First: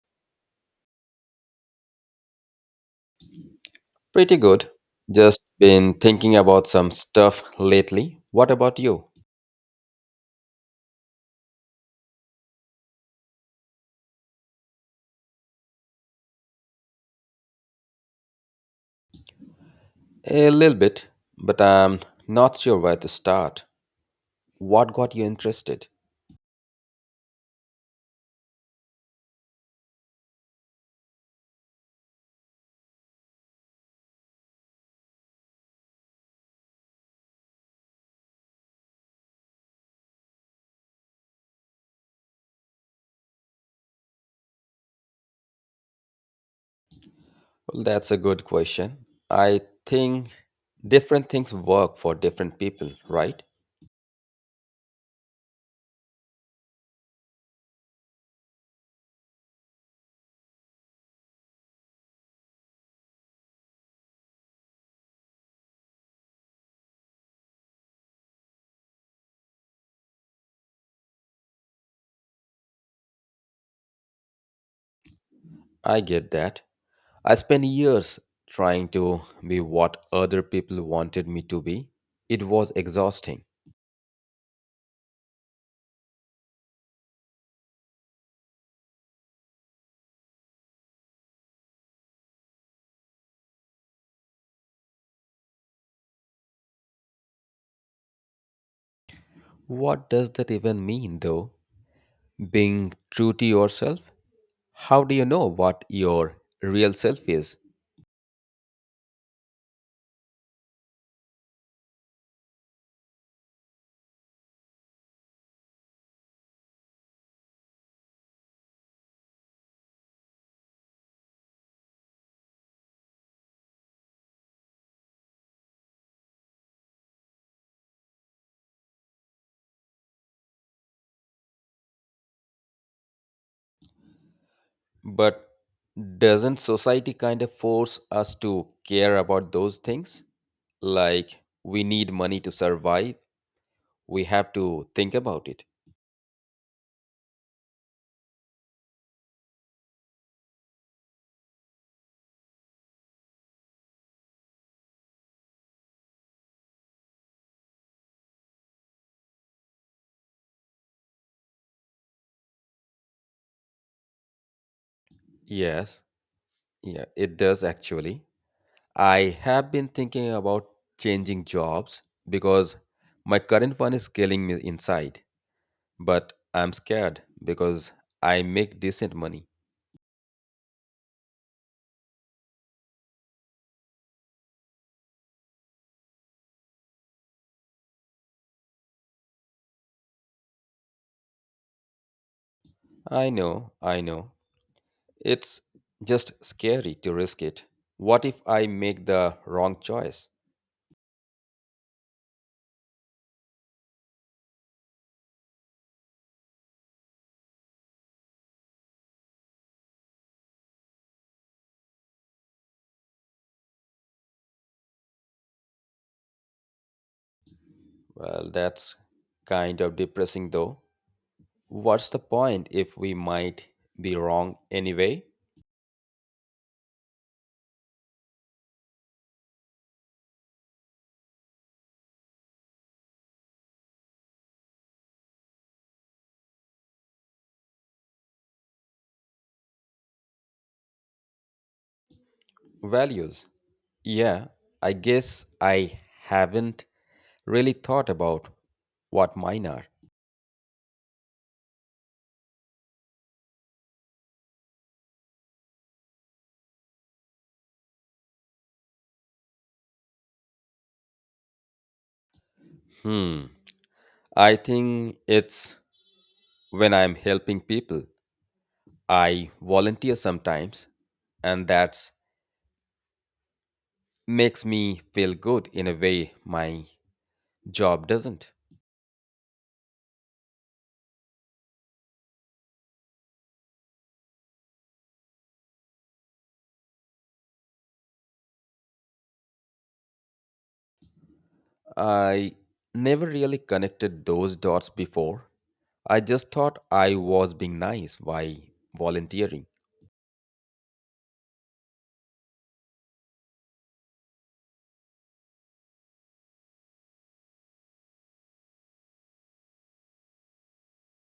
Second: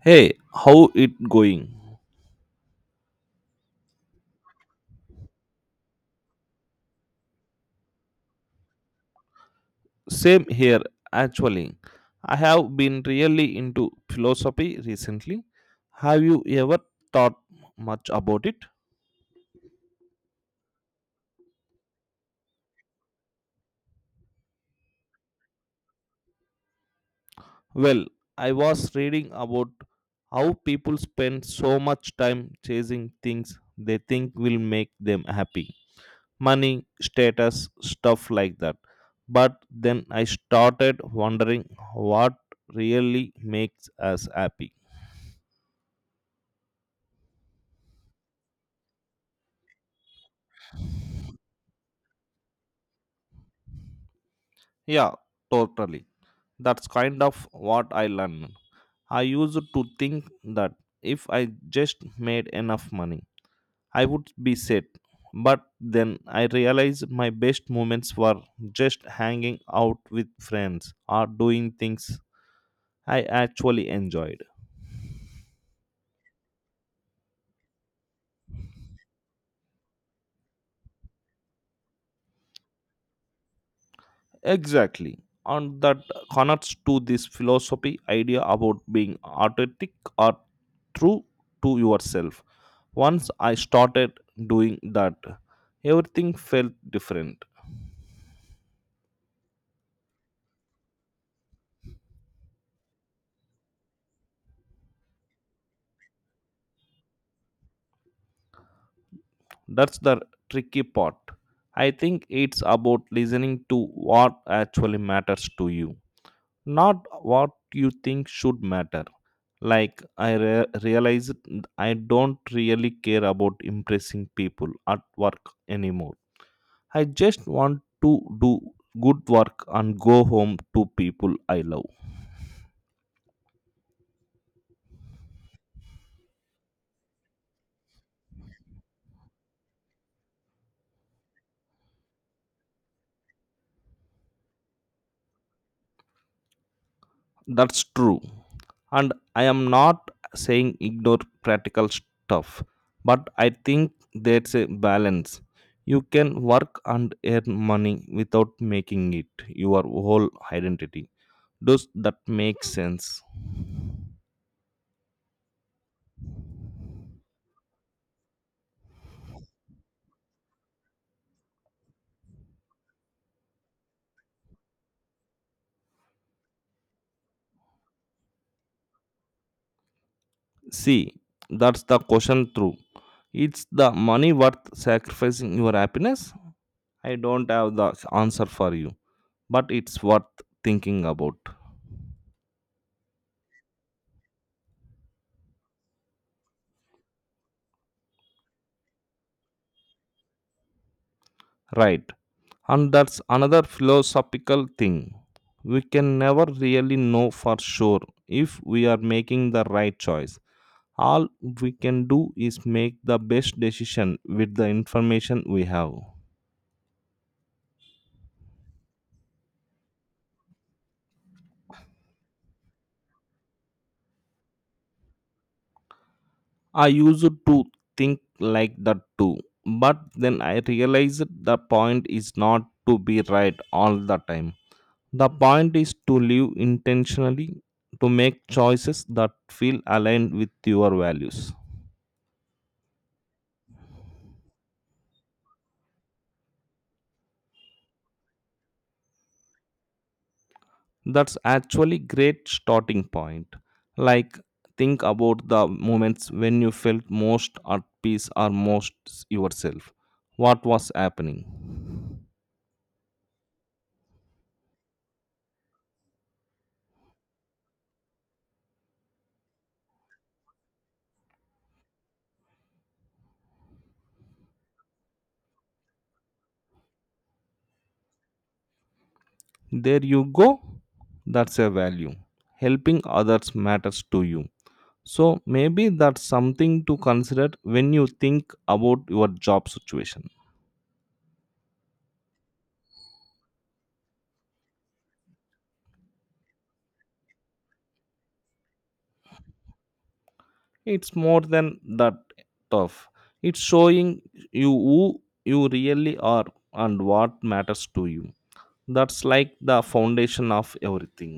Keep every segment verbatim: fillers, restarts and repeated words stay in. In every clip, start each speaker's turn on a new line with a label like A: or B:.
A: Hey, how it going?
B: Pretty good. Just been thinking about some stuff lately. What about you?
A: Same here actually. I have been really into philosophy recently. Have you ever thought much about it?
B: A little bit, but I'm not sure where to start. What got you interested?
A: Well, I was reading about how people spend so much time chasing things they think will make them happy. Money, status, stuff like that. But then I started wondering what really makes us happy.
B: Well, that's a good question. I think different things work for different people, right?
A: Yeah, totally. That's kind of what I learned. I used to think that if I just made enough money, I would be set. But then I realized my best moments were just hanging out with friends or doing things I actually enjoyed.
B: I get that. I spent years trying to be what other people wanted me to be. It was exhausting.
A: Exactly. And that connects to this philosophy idea about being authentic or true to yourself. Once I started doing that, everything felt different.
B: What does that even mean, though? Being true to yourself? How do you know what your real self is?
A: That's the tricky part. I think it's about listening to what actually matters to you, not what you think should matter. Like, I re- realized I don't really care about impressing people at work anymore. I just want to do good work and go home to people I love.
B: But doesn't society kind of force us to care about those things? Like, we need money to survive, we have to think about it.
A: That's true. And I am not saying ignore practical stuff, but I think there's a balance. You can work and earn money without making it your whole identity. Does that make sense?
B: Yes, yeah, it does actually. I have been thinking about changing jobs because my current one is killing me inside, but I'm scared because I make decent money.
A: See, that's the question through. It's the money worth sacrificing your happiness? I don't have the answer for you, but it's worth thinking about.
B: I know, I know. It's just scary to risk it. What if I make the wrong choice?
A: Right. And that's another philosophical thing. We can never really know for sure if we are making the right choice. All we can do is make the best decision with the information we have.
B: Well, that's kind of depressing though. What's the point if we might be wrong anyway?
A: I used to think like that too, but then I realized the point is not to be right all the time. The point is to live intentionally, to make choices that feel aligned with your values.
B: Values. Yeah, I guess I haven't really thought about what mine are.
A: That's actually great starting point, like think about the moments when you felt most at peace or most yourself. What was happening?
B: Hmm. I think it's when I'm helping people. I volunteer sometimes, and that makes me feel good in a way my job doesn't.
A: There you go, that's a value. Helping others matters to you, so maybe that's something to consider when you think about your job situation.
B: I never really connected those dots before. I just thought I was being nice while volunteering.
A: It's more than that, tough. It's showing you who you really are and what matters to you. That's like the foundation of everything.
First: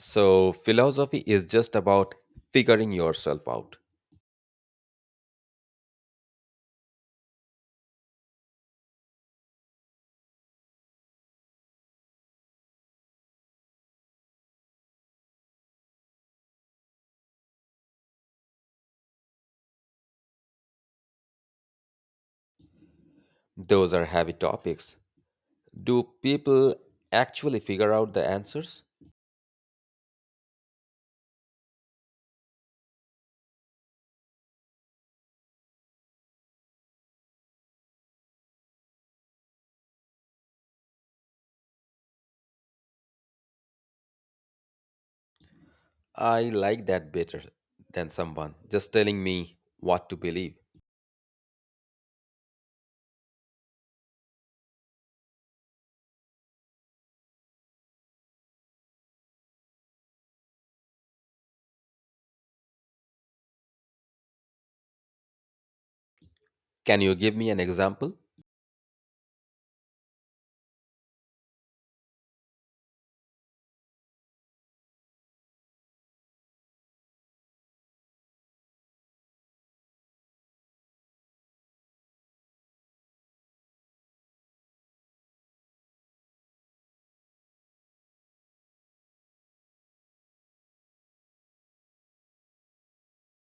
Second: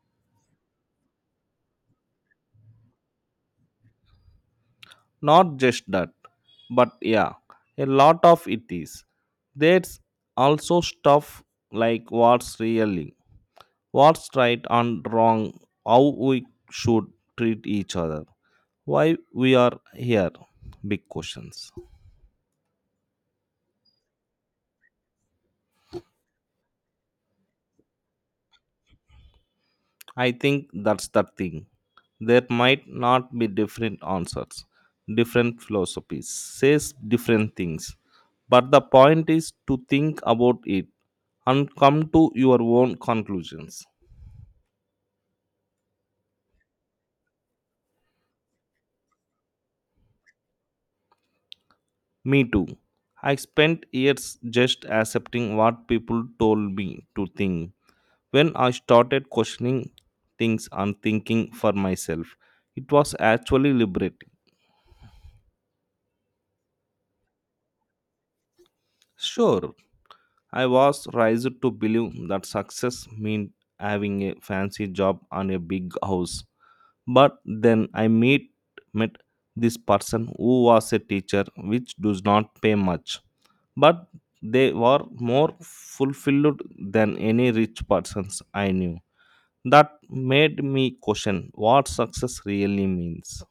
B: So, philosophy is just about figuring yourself out.
A: Not just that, but yeah, a lot of it is. There's also stuff like what's really, what's right and wrong, how we should treat each other, why we are here. Big questions.
B: Those are heavy topics. Do people actually figure out the answers?
A: I think that's the thing. There might not be different answers, different philosophies, says different things. But the point is to think about it and come to your own conclusions.
B: I like that better than someone just telling me what to believe.
A: Me too. I spent years just accepting what people told me to think. When I started questioning things and thinking for myself, it was actually liberating.
B: Can you give me an example?
A: Sure, I was raised to believe that success meant having a fancy job and a big house. But then I met, met this person who was a teacher, which does not pay much. But they were more fulfilled than any rich persons I knew. That made me question what success really means.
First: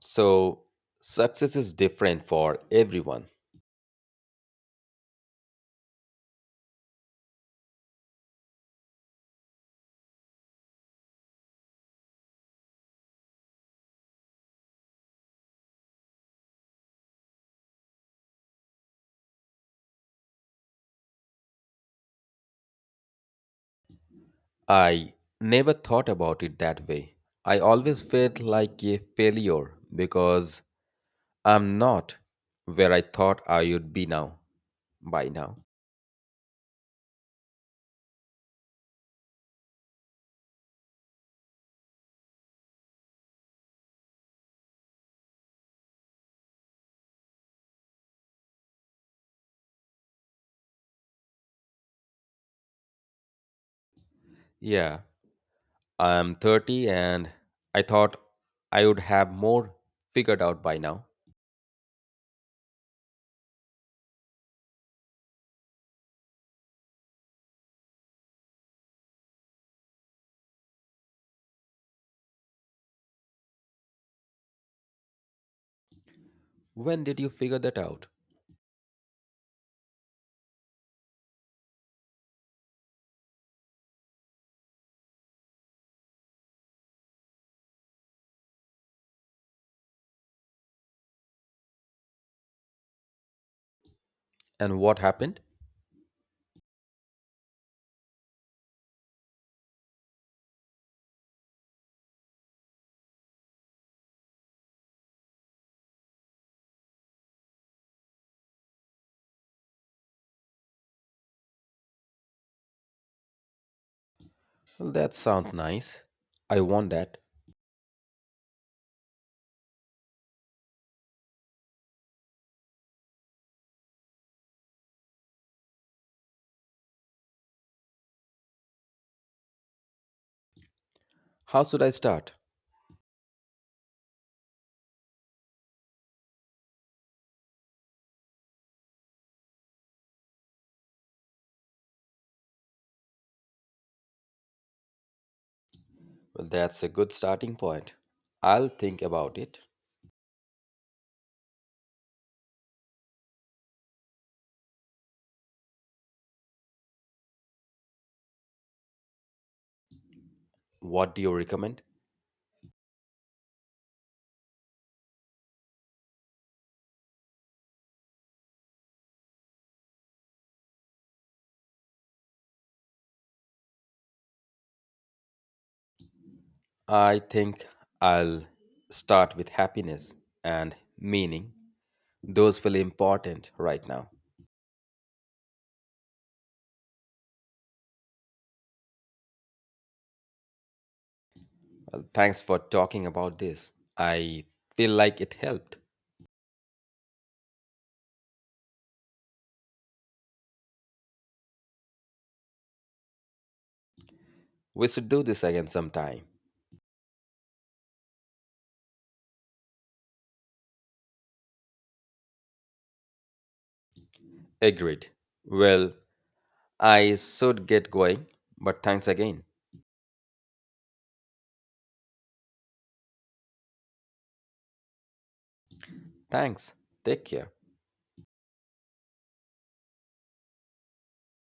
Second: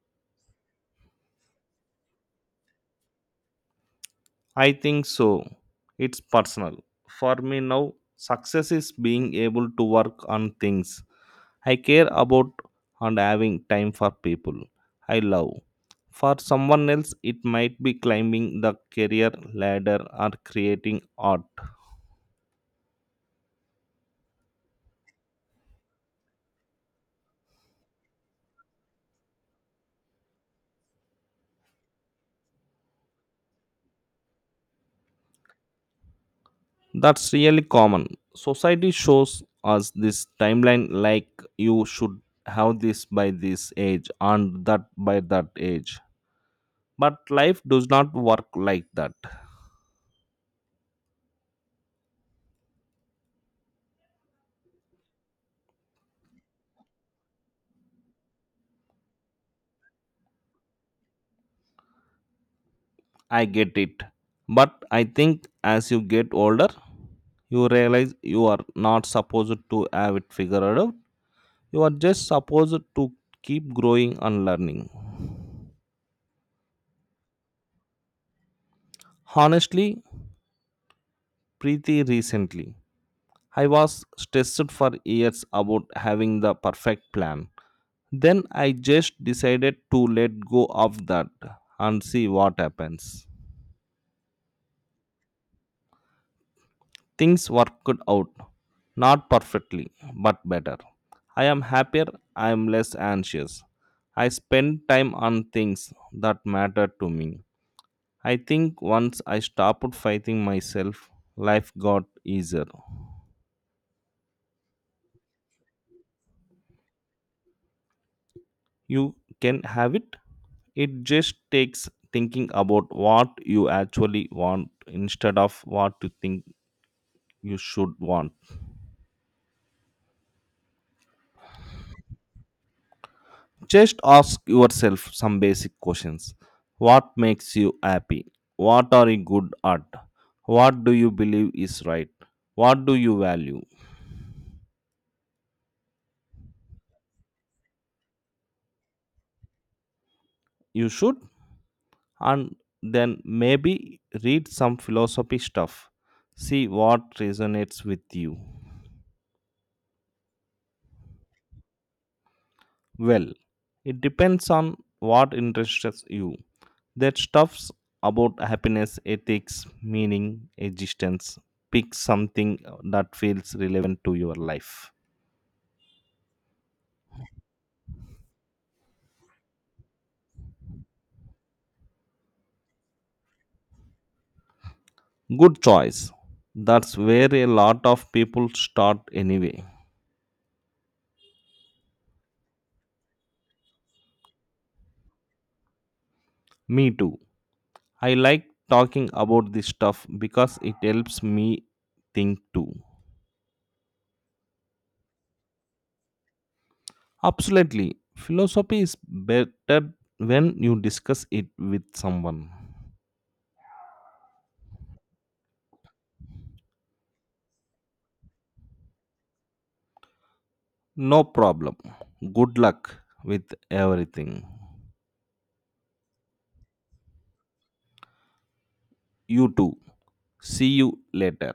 B: So, success is different for everyone.
A: I think so. It's personal. For me now, success is being able to work on things I care about and having time for people I love. For someone else, it might be climbing the career ladder or creating art.
B: I never thought about it that way. I always felt like a failure because I'm not where I thought I would be now, by now.
A: That's really common. Society shows us this timeline like you should have this by this age and that by that age. But life does not work like that.
B: Yeah, I'm thirty and I thought I would have more figured out by now.
A: I get it. But I think as you get older, you realize you are not supposed to have it figured out. You are just supposed to keep growing and learning.
B: When did you figure that out?
A: Honestly, pretty recently, I was stressed for years about having the perfect plan. Then I just decided to let go of that and see what happens.
B: And what happened?
A: Things worked out. Not perfectly, but better. I am happier, I am less anxious. I spend time on things that matter to me. I think once I stopped fighting myself, life got easier.
B: Well, that sounds nice. I want that.
A: You can have it. It just takes thinking about what you actually want instead of what you think you should want.
B: How should I start?
A: Just ask yourself some basic questions. What makes you happy? What are you good at? What do you believe is right? What do you value?
B: Well, that's a good starting point. I'll think about it.
A: You should, and then maybe read some philosophy stuff. See what resonates with you.
B: What do you recommend?
A: Well, it depends on what interests you. That stuff's about happiness, ethics, meaning, existence. Pick something uh, that feels relevant to your life.
B: I think I'll start with happiness and meaning. Those feel important right now.
A: Good choice. That's where a lot of people start anyway.
B: Well, thanks for talking about this. I feel like it helped.
A: Me too. I like talking about this stuff because it helps me think too.
B: We should do this again sometime.
A: Absolutely. Philosophy is better when you discuss it with someone.
B: Agreed. Well, I should get going, but thanks again.
A: No problem. Good luck with everything.
B: Thanks. Take care.
A: You too. See you later.